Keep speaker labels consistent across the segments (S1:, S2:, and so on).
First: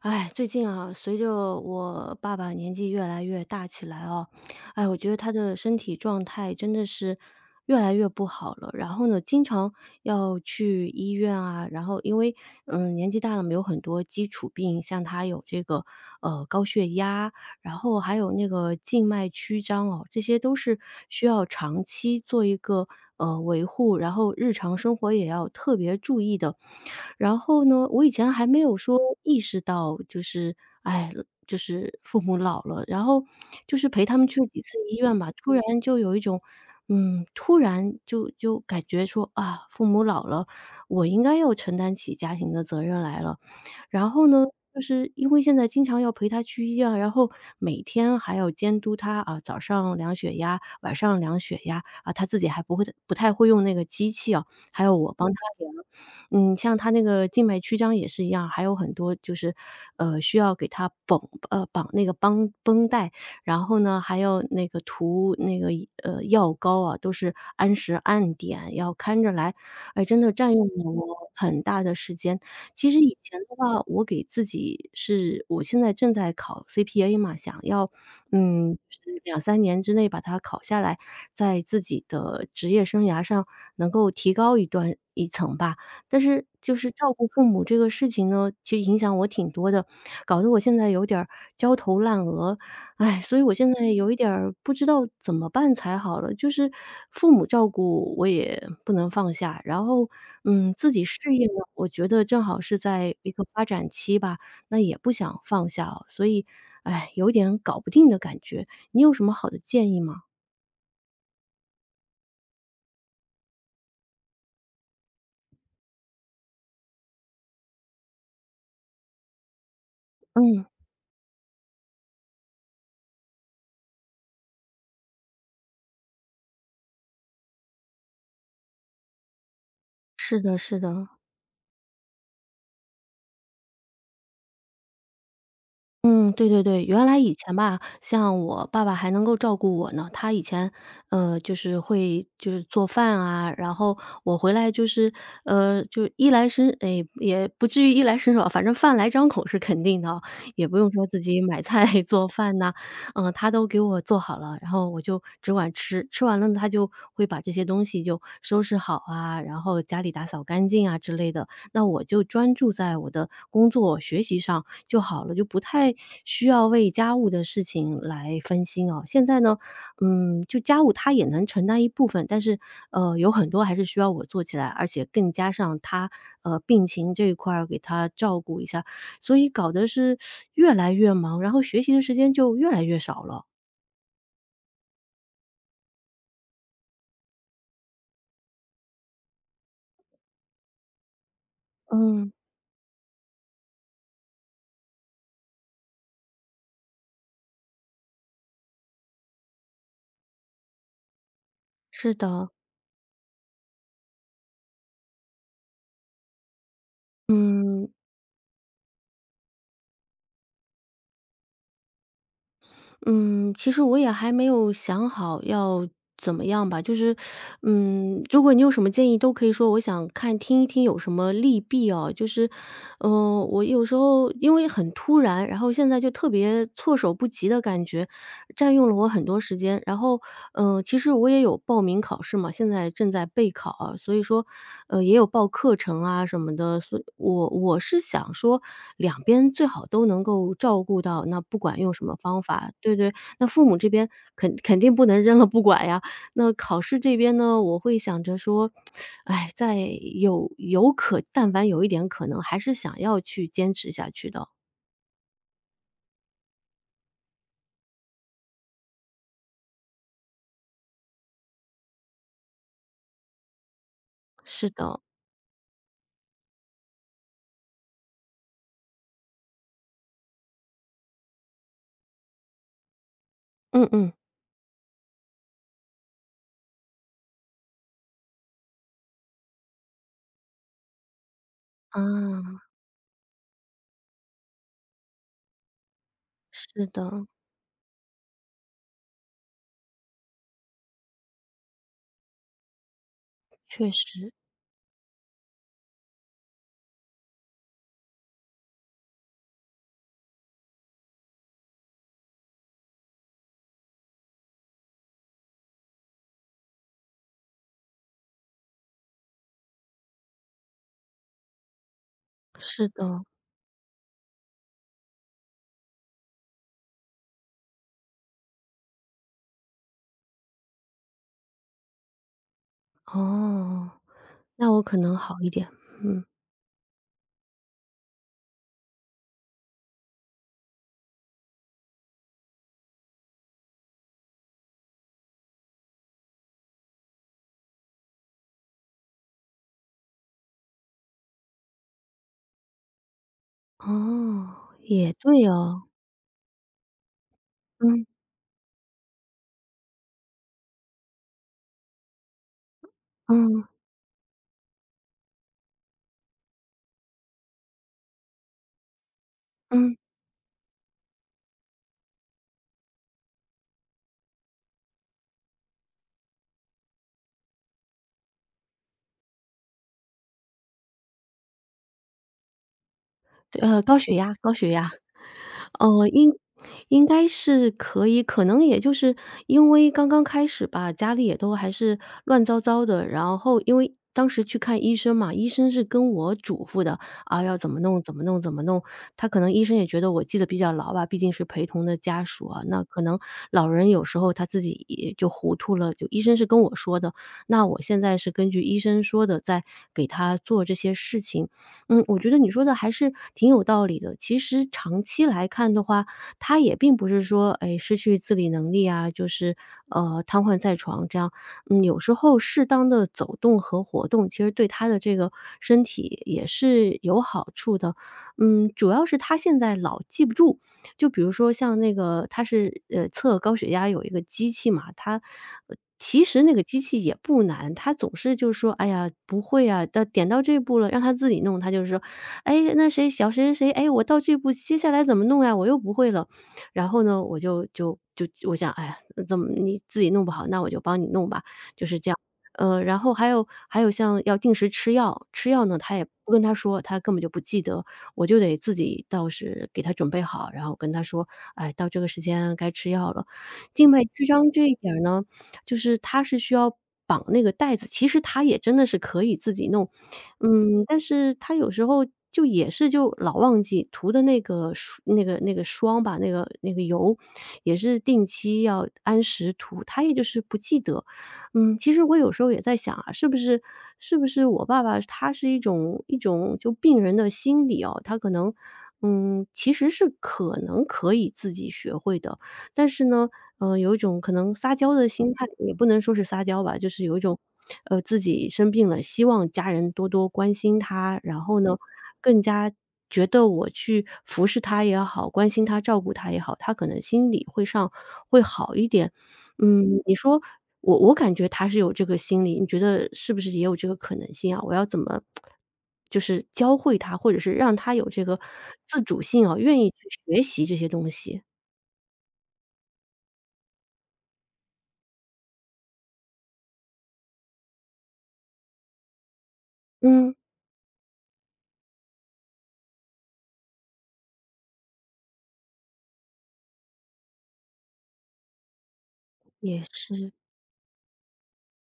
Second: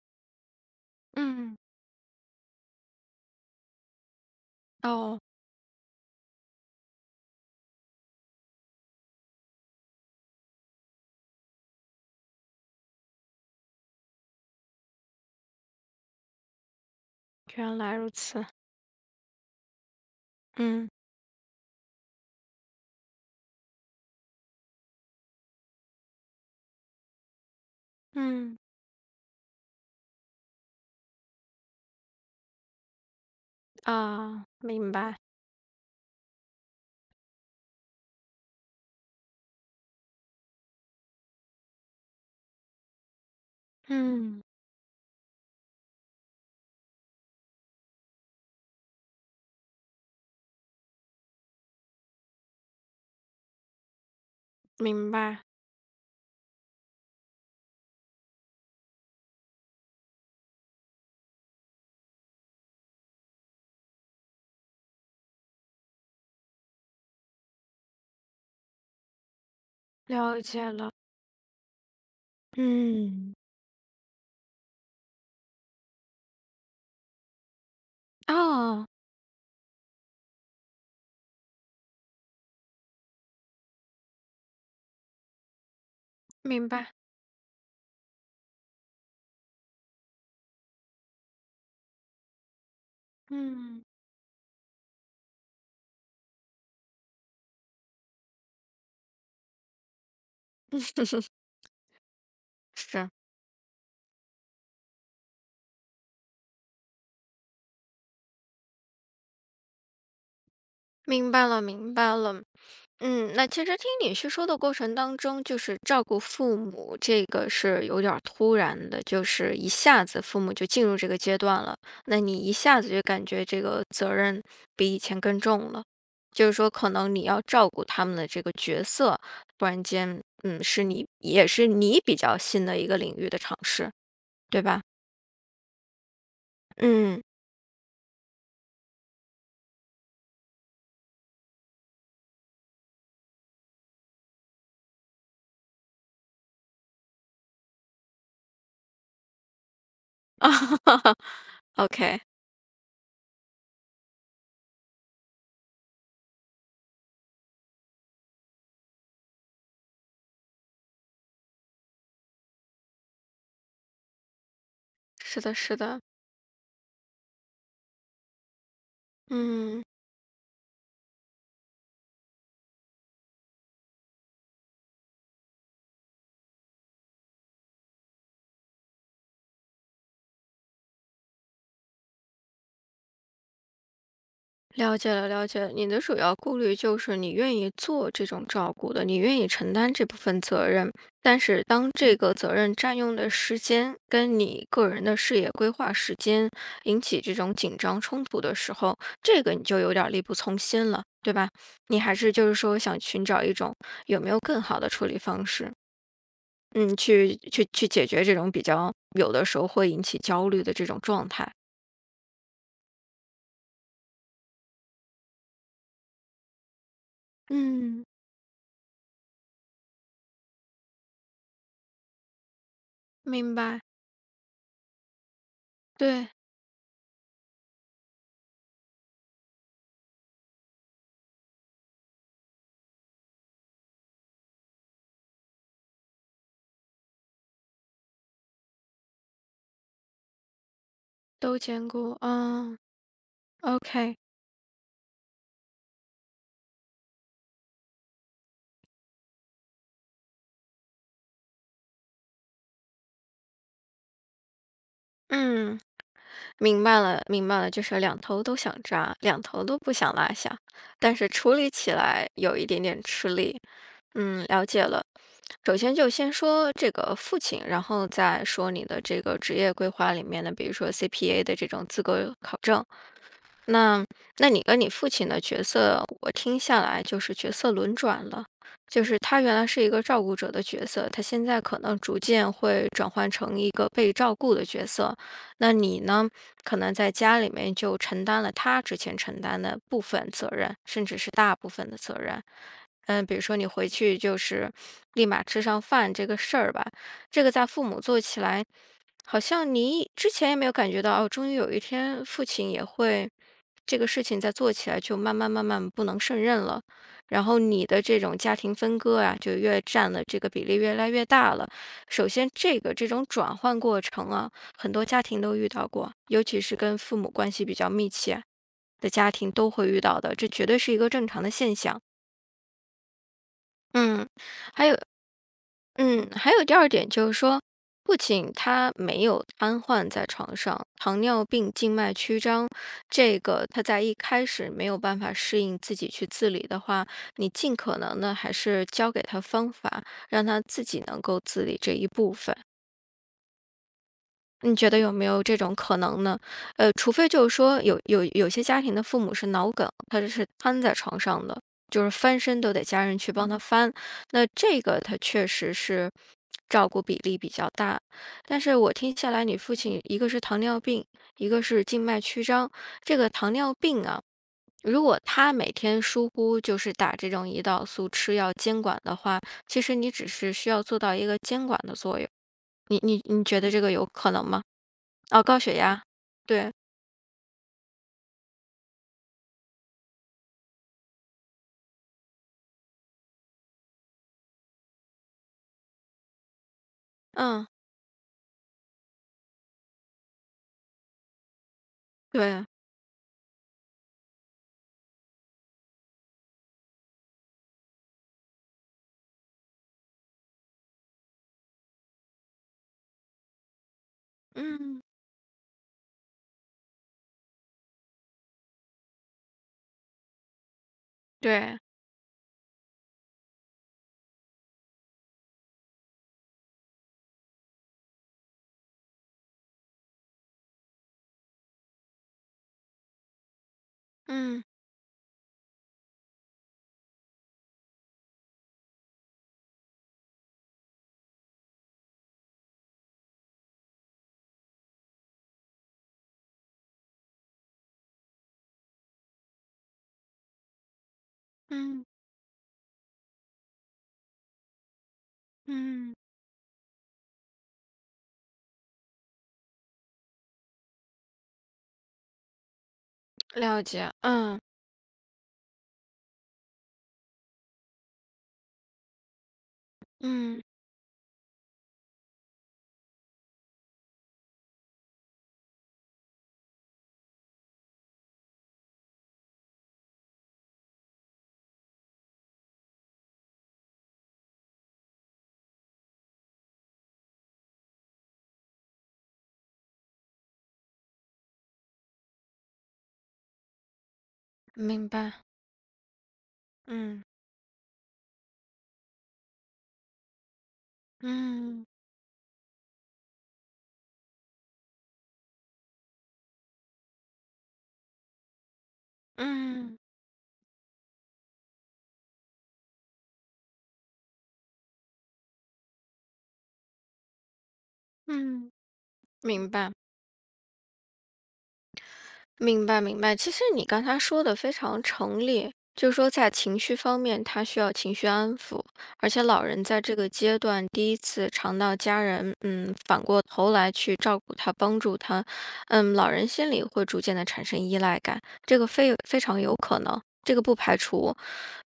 S1: 哎，最近啊，随着
S2: 嗯，
S1: 我爸爸年纪越来越大起来哦，哎，我觉得
S2: 哦，
S1: 他的身体状态真的是越来越不好了。然后呢，经常要去医院啊，然后因为年纪大了嘛，有很多基础病，像他有这个高血压，然
S2: 原来
S1: 后
S2: 如
S1: 还有
S2: 此。
S1: 那个静脉曲张哦，这些都是
S2: 嗯
S1: 需要长期做一个维护，然后日常生活也要特别注意的。然后呢，我以前还没
S2: 嗯，
S1: 有说意识到，就是，哎，就是父母老了，然后就是陪他们去了
S2: 啊，
S1: 几次
S2: 明
S1: 医
S2: 白。
S1: 院吧，突然就有一种，嗯，突然就感觉说啊，父母老了，我应该要承担起家庭的责任来了。然后
S2: 嗯，
S1: 呢，就是因为现在经常要陪他去医院，然后每天还要监督他啊，早上量血压，晚上量血压啊，他自己还不会不太会用那个机器啊，还有
S2: 明
S1: 我帮他
S2: 白，
S1: 量。嗯，像他那个静脉曲张也是一样，还有很多就是，需要给他绑绑那个绷带，然后呢还要那个涂那个药膏啊，都是按时按点要看着来，哎，真的
S2: 了
S1: 占用
S2: 解
S1: 了
S2: 了。
S1: 我很大的时间。其实以
S2: 嗯，
S1: 前的话，我给自己是我现在正在考 CPA 嘛，想要，嗯，
S2: 哦，
S1: 就是两三年之内把它考下来，在自己的职业生涯上能够提高一层吧。但是
S2: 明
S1: 就是
S2: 白。
S1: 照顾父母这个事情呢，其实影响我挺多的，搞得我现在有点儿焦头烂额。哎，所以我现
S2: 嗯，
S1: 在有一点儿不知道怎么办才好了。就是父母照顾我也不能放下，然后，嗯，自己事 业呢，我觉得正好是
S2: 是，
S1: 在一个发展期吧，那也不想放下哦。所以，哎，有点搞不定的感觉。你有什么好的建议吗？
S2: 明白了，明白了。嗯，那其实听你叙说的过程当中，就是照顾父母，这个是有点儿突然的，就是一下子父母
S1: 嗯，
S2: 就进入这个阶段了，那你一下子就感觉这个责任比以前更重了，就是说可能你要照顾他们的这个角色，突然间，
S1: 是的，
S2: 嗯，
S1: 是
S2: 是你
S1: 的。
S2: 也是你比较新的一个领域的尝试，对吧？
S1: 嗯，对对对，原来
S2: 嗯
S1: 以前吧，像我爸爸还能够照顾我呢。他以前，就是会就是做饭啊，然后我回来就是，就衣来伸，哎，也不至于衣来伸手，反正饭来张口是肯定的啊。也不
S2: ，OK，
S1: 用说自己买菜
S2: 啊。
S1: 做饭呐，嗯，他都给我做好了，然后我就只管吃，吃完了他就会把这些东西就收拾好啊，然后家里打扫干净啊之类的。那我就专注在我的工作学习上就好了，
S2: 是
S1: 就
S2: 的，
S1: 不
S2: 是
S1: 太
S2: 的，
S1: 需要为家务的事情来分心哦。现在呢，
S2: 嗯。
S1: 嗯，就家务他也能承担一部分，但是有很多还是需要我做起来，而且更加上他病情这一块儿给他照顾一下，所以搞得是越来越忙，然后学习的时间就越来越少了。
S2: 了解了，了解了你的主要顾虑就是你愿意做这种照顾的，你愿意承担这部分责任，但是当这
S1: 嗯，
S2: 个责任占用的时间跟你个人的事业规划时间引起这种紧张冲突的时候，这个你就有点儿力不从心了，对吧？你
S1: 是
S2: 还是就
S1: 的，
S2: 是说想寻找一种有没有更好的处理方式，嗯，去
S1: 嗯。
S2: 解决这种比较有的时候会引起焦虑的这种状态。
S1: 嗯，其实我也还没有想好要怎么样吧，就是，
S2: 嗯，
S1: 嗯，如果你有什么建议，都可以说。我想看听一听有什么利弊哦，就是，嗯、
S2: 明
S1: 我
S2: 白，
S1: 有时候因为很突然，然后现在就
S2: 对，
S1: 特别措手不及的感觉，占用了我很多时间。然后，嗯，其实我也有报名考试嘛，现在正在备考啊，所以说，也有报课程啊什么的。所以我是想说，两边最好都能够照顾到，那不
S2: 都
S1: 管
S2: 兼
S1: 用什么
S2: 顾，
S1: 方法，
S2: 嗯。
S1: 对对。那父母这边
S2: OK，
S1: 肯定不能扔了不管呀。那考试这边呢，我会想着说，哎，在有有可，但凡有一点可能，还是想要去坚持下去的。
S2: 嗯，明白了，明白了，就是两头都想抓，两头都不想落下，但是处理起来有一点点吃力。嗯，了
S1: 是
S2: 解
S1: 的，
S2: 了。首先就先说这个父亲，然后再说你的这个职业规划里面的，比如说 CPA 的这种资格考证。
S1: 嗯
S2: 那
S1: 嗯，
S2: 那你跟你父亲的角色，我听下来就是角色轮转了，就是他原来是一个照顾者的角色，他现在可能
S1: 啊，
S2: 逐渐会转换成一个被照顾的角色。那你呢，可
S1: 是
S2: 能在
S1: 的。
S2: 家里面就承担了他之前承担的部分责任，甚至是大部分的责任。嗯，比如说你回
S1: 确
S2: 去
S1: 实，
S2: 就是立马吃上饭这个事儿吧，这个在父母做起来。好像你之前也没有感觉到，哦，终于有一天父亲也会这个事情再做起来，就慢慢慢慢不能胜任了。然后你的这种家庭分割啊，就越占的这个比例越来越大了。首先，这
S1: 是
S2: 个这
S1: 的，
S2: 种转换过程啊，很多家庭都遇到过，尤其是跟父母关系比较密切的家庭都会遇到的，这绝对是一个正常的现象。
S1: 哦，
S2: 嗯，
S1: 那我
S2: 还
S1: 可
S2: 有
S1: 能好一点，嗯，
S2: 嗯，还有第二点就是说，不仅他没有瘫痪在床上，糖尿病静脉曲张，这个他在一开始没有办法适应自己去自理的话，你尽可能的还是教给他方法，让他自己能够自理这一部分。
S1: 哦，
S2: 你觉得有
S1: 也
S2: 没有
S1: 对
S2: 这种
S1: 哦，
S2: 可能呢？呃，除非就是说有
S1: 嗯，
S2: 有有些家庭的父母是脑梗，他就是瘫在床上的，就是翻身都得家人去帮他
S1: 嗯，
S2: 翻，那这个他确实是照顾比例比较大。但是我听下来，你父
S1: 嗯。
S2: 亲一个是糖尿病，一个是静脉曲张。这个糖尿病啊，如果他每天疏忽就是打这种胰岛素吃药监管的话，其实你只是需要做到一个监管的作用。你
S1: 对
S2: 觉得这
S1: 呃，
S2: 个
S1: 高
S2: 有
S1: 血
S2: 可
S1: 压
S2: 能
S1: 高
S2: 吗？
S1: 血压。
S2: 哦，高血压，
S1: 哦，应
S2: 对，
S1: 应该是可以，可能也就是因为刚刚开始吧，家里也都还是乱糟糟的，然后因为当时去看医生嘛，医生是跟我嘱咐的，啊，要
S2: 嗯，
S1: 怎么弄怎么弄怎么弄。他可能医生也觉得我记得比较牢吧，毕竟是陪同的家属啊，
S2: 对，
S1: 那可能老人有时候他自己也就糊涂了，就医生是跟我说的，那我现在是根据医生说的在给他做这些事情。嗯，我觉得你说的还是挺有道理的。其实长
S2: 嗯，
S1: 期来看的话，他也并不是说，哎，失去自理能力啊，就是瘫痪在床这样。
S2: 对，
S1: 嗯，有时候适当的走动和活动，其实对他的这个身体也是有好处的。嗯，主要是他现在老记不住，就比如说像那个他是，测高血压有一个机
S2: 嗯，
S1: 器嘛，他其实那个机器也不难，他总是就说："哎呀，不会啊，到点到这步了。"让他自己弄，他就说："哎，那谁小谁谁谁，哎，我到这步，接下来怎么弄呀？我又不会了。"然后呢，我就我想："哎呀，怎么你自己弄不好，那我就帮你弄吧。"就是
S2: 嗯，
S1: 这样。呃，然后还有像要定时吃药，吃药呢，他也
S2: 嗯，
S1: 不跟他说，他根本就不记得。我就得自己倒是给他准备好，然后跟他说："哎，到这个时间该吃药了。"
S2: 了
S1: 静脉
S2: 解，
S1: 曲张
S2: 嗯，
S1: 这一点儿呢，就是他是需要绑那个带子，其实他也真的是可以自己弄，
S2: 嗯，
S1: 嗯，但是他有时候就也是就老忘记涂的那个霜那个霜吧，那个油也是定期要按时涂，他也就是不记得。嗯，其实我有时候也在想啊，是不是我爸爸他是一种就病人的心理哦，他可能，嗯，其实是可能可以自己学会的，但是呢，嗯，有一种可能撒娇的
S2: 明
S1: 心
S2: 白，
S1: 态，也不能说是撒娇吧，就是有一
S2: 嗯，
S1: 种，自己生病了，希望家人多多关心他，然后呢，
S2: 嗯，
S1: 更加觉得我去服侍他也好，关心他、照顾他也好，他可能心理会上会好一点。
S2: 嗯，
S1: 嗯，你说我感觉他是有这个心理，你觉得是不是也有这个可能性啊？我要怎么就是教会他，或者是让他有这个
S2: 嗯，
S1: 自主性啊，
S2: 明
S1: 愿意
S2: 白。
S1: 去学习这些东西？
S2: 明白明白，其实你刚才说的非常成立，就是说在情绪方面，他需要情绪安抚，而且老人在这个
S1: 嗯。
S2: 阶段第一次尝到家人，嗯，反过头来去照顾他、帮助他，嗯，老人心里会逐渐的产生依赖感，这个非常有
S1: 也
S2: 可能，
S1: 是。
S2: 这个不排除。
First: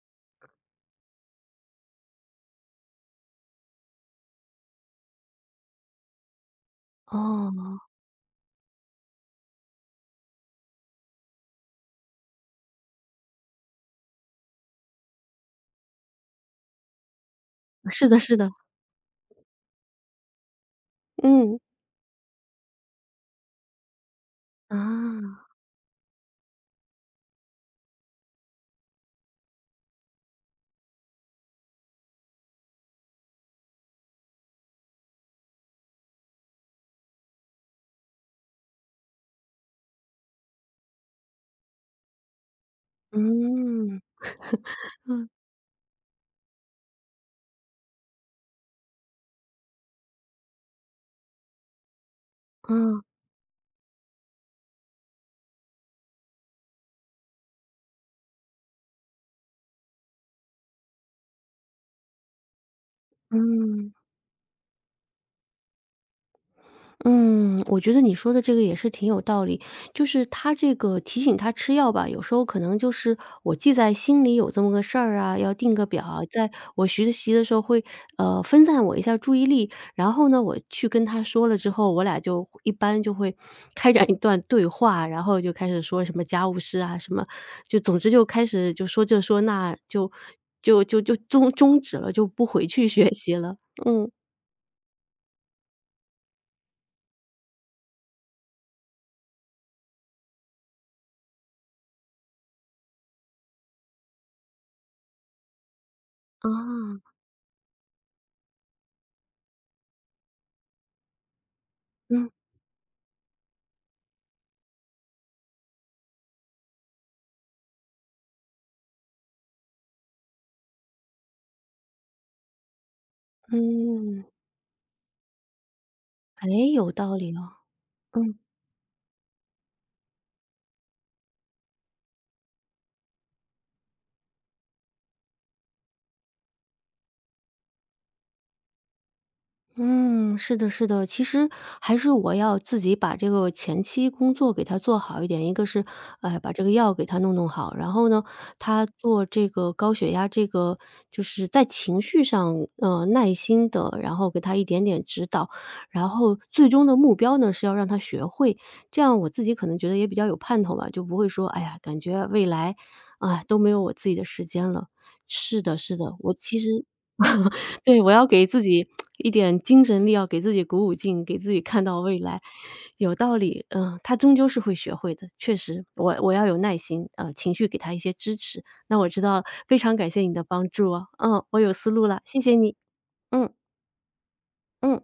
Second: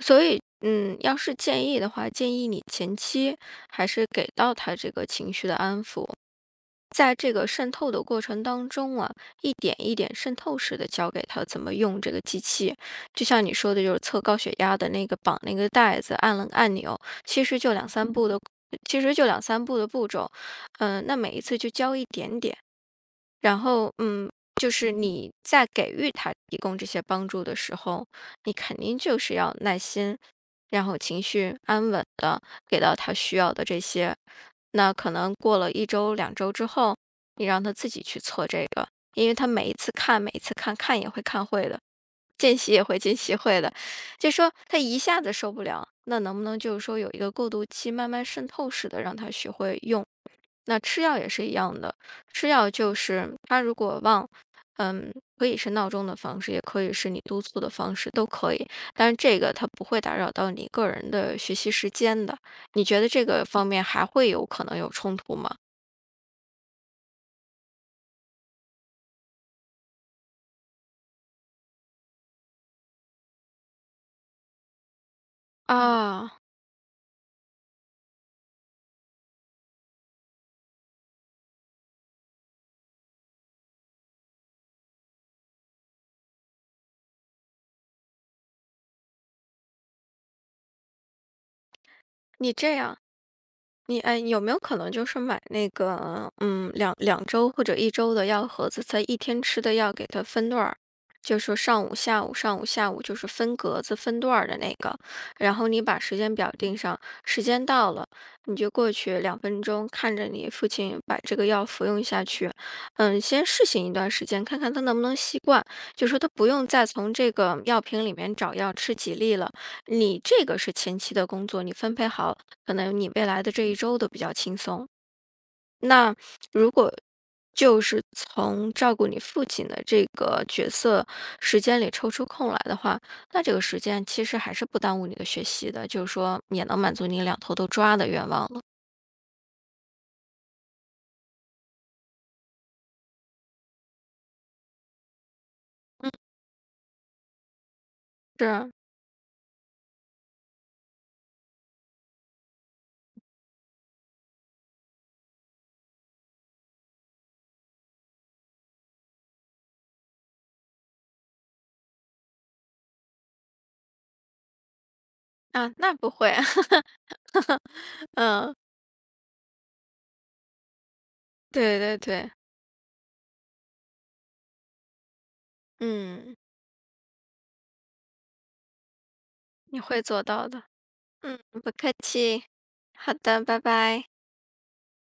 S2: 所以，嗯，要是建议的话，建议你前期还是给到他这个情绪的安抚，在这个渗
S1: 哦，
S2: 透的过程当中啊，一点一点渗透式的教给他怎么用这个机器。就像你说的，就是测高血压的那个绑那个带子，按了按钮，其实就两
S1: 是
S2: 三
S1: 的
S2: 步
S1: 是
S2: 的，
S1: 的，
S2: 其实就两三步的步骤。嗯、那每一次
S1: 嗯，
S2: 就教一点点。然后，嗯，就是你
S1: 啊，
S2: 在给予他提供这些帮助的时候，你肯定就是要耐心，然后情绪安稳的给到他需要的这些。那可能过了一周、两周之后，你让他自己去测这个，因为他每一次看，每一次看看也会看会的。见习也会，见习会的。
S1: 嗯，
S2: 就说他一下子受不了，那能不能就是说有一个过渡期，慢慢渗透式的让他学会用？那吃药也是一样的，吃药
S1: 啊，
S2: 就是他如果忘，嗯，可以是闹钟的方式，也可以是你督促的方式，都可以。但是这个它不会打扰到你个人的学习时间的。你觉得这个方面
S1: 嗯。
S2: 还会有可能有冲突吗？
S1: 嗯，我觉得你说的这个也是挺有道理，就是他这个提醒他吃药吧，有时候可能就是我记在心里有这么个事儿啊，要定个表啊
S2: 啊，
S1: 在我学习的时候会分散我一下注意力，然后呢，我去跟他说了之后，我俩就一般就会 开展一段对话，然后就开始说什么家务事啊，什么就总之就开始就说这说那，就终止了，就不
S2: 你
S1: 回
S2: 这
S1: 去
S2: 样。
S1: 学习了。
S2: 你
S1: 嗯
S2: 哎，有没有可能就是买那个，嗯，两周或者一周的药盒子，在一天吃的药给它分段儿，就是说上午、下午、上午、下午，就是分格子、分段儿的那个，然后你把时间表定上，
S1: 啊，
S2: 时间到了你就过去2分钟，看着你父亲把这个药服用下
S1: 嗯
S2: 去，嗯，先试行一段时间，看看他能不能习惯，就说他不用再从这个药瓶里面找药吃几粒了，你这个是前期的工作，你分配好。可能你未来的这一周都比
S1: 嗯。
S2: 较轻松。那
S1: 哎，
S2: 如
S1: 有
S2: 果
S1: 道理哦。
S2: 就是
S1: 嗯，
S2: 从照顾你父亲的这个角色时间里抽出空来的话，那这个时间其实还是不耽误你的学习的，就是说也能满足你两头都抓的愿望了。
S1: 嗯，是的，是的。其实还是我要自己把这个前期工作给他做好一点。一个是，哎，把这个药给他弄好，然后呢，
S2: 是
S1: 他做这个高血压这个就是在情绪上，耐心的，然后给他一点点指导，然后最终的目标呢，是要让他学会。这样我自己可能觉得也比较有盼头吧，就不会说，哎呀，感觉未来，啊，都没有我自己的时间了。是
S2: 啊，
S1: 的，
S2: 那
S1: 是
S2: 不
S1: 的，
S2: 会，
S1: 我其实 对，我要给
S2: 嗯，
S1: 自己一点精神力，要给自己鼓舞劲，给自己
S2: 对
S1: 看
S2: 对
S1: 到未
S2: 对，
S1: 来。有道理，嗯，他终究是会学会的，确实，我
S2: 嗯，
S1: 要有耐心，情绪给他一些支持。那我知道，非
S2: 你
S1: 常
S2: 会
S1: 感谢
S2: 做
S1: 你的
S2: 到的，
S1: 帮助哦，
S2: 嗯，
S1: 嗯，
S2: 不
S1: 我有思
S2: 客
S1: 路了，谢
S2: 气，
S1: 谢你，
S2: 好的，
S1: 嗯
S2: 拜拜。
S1: 嗯。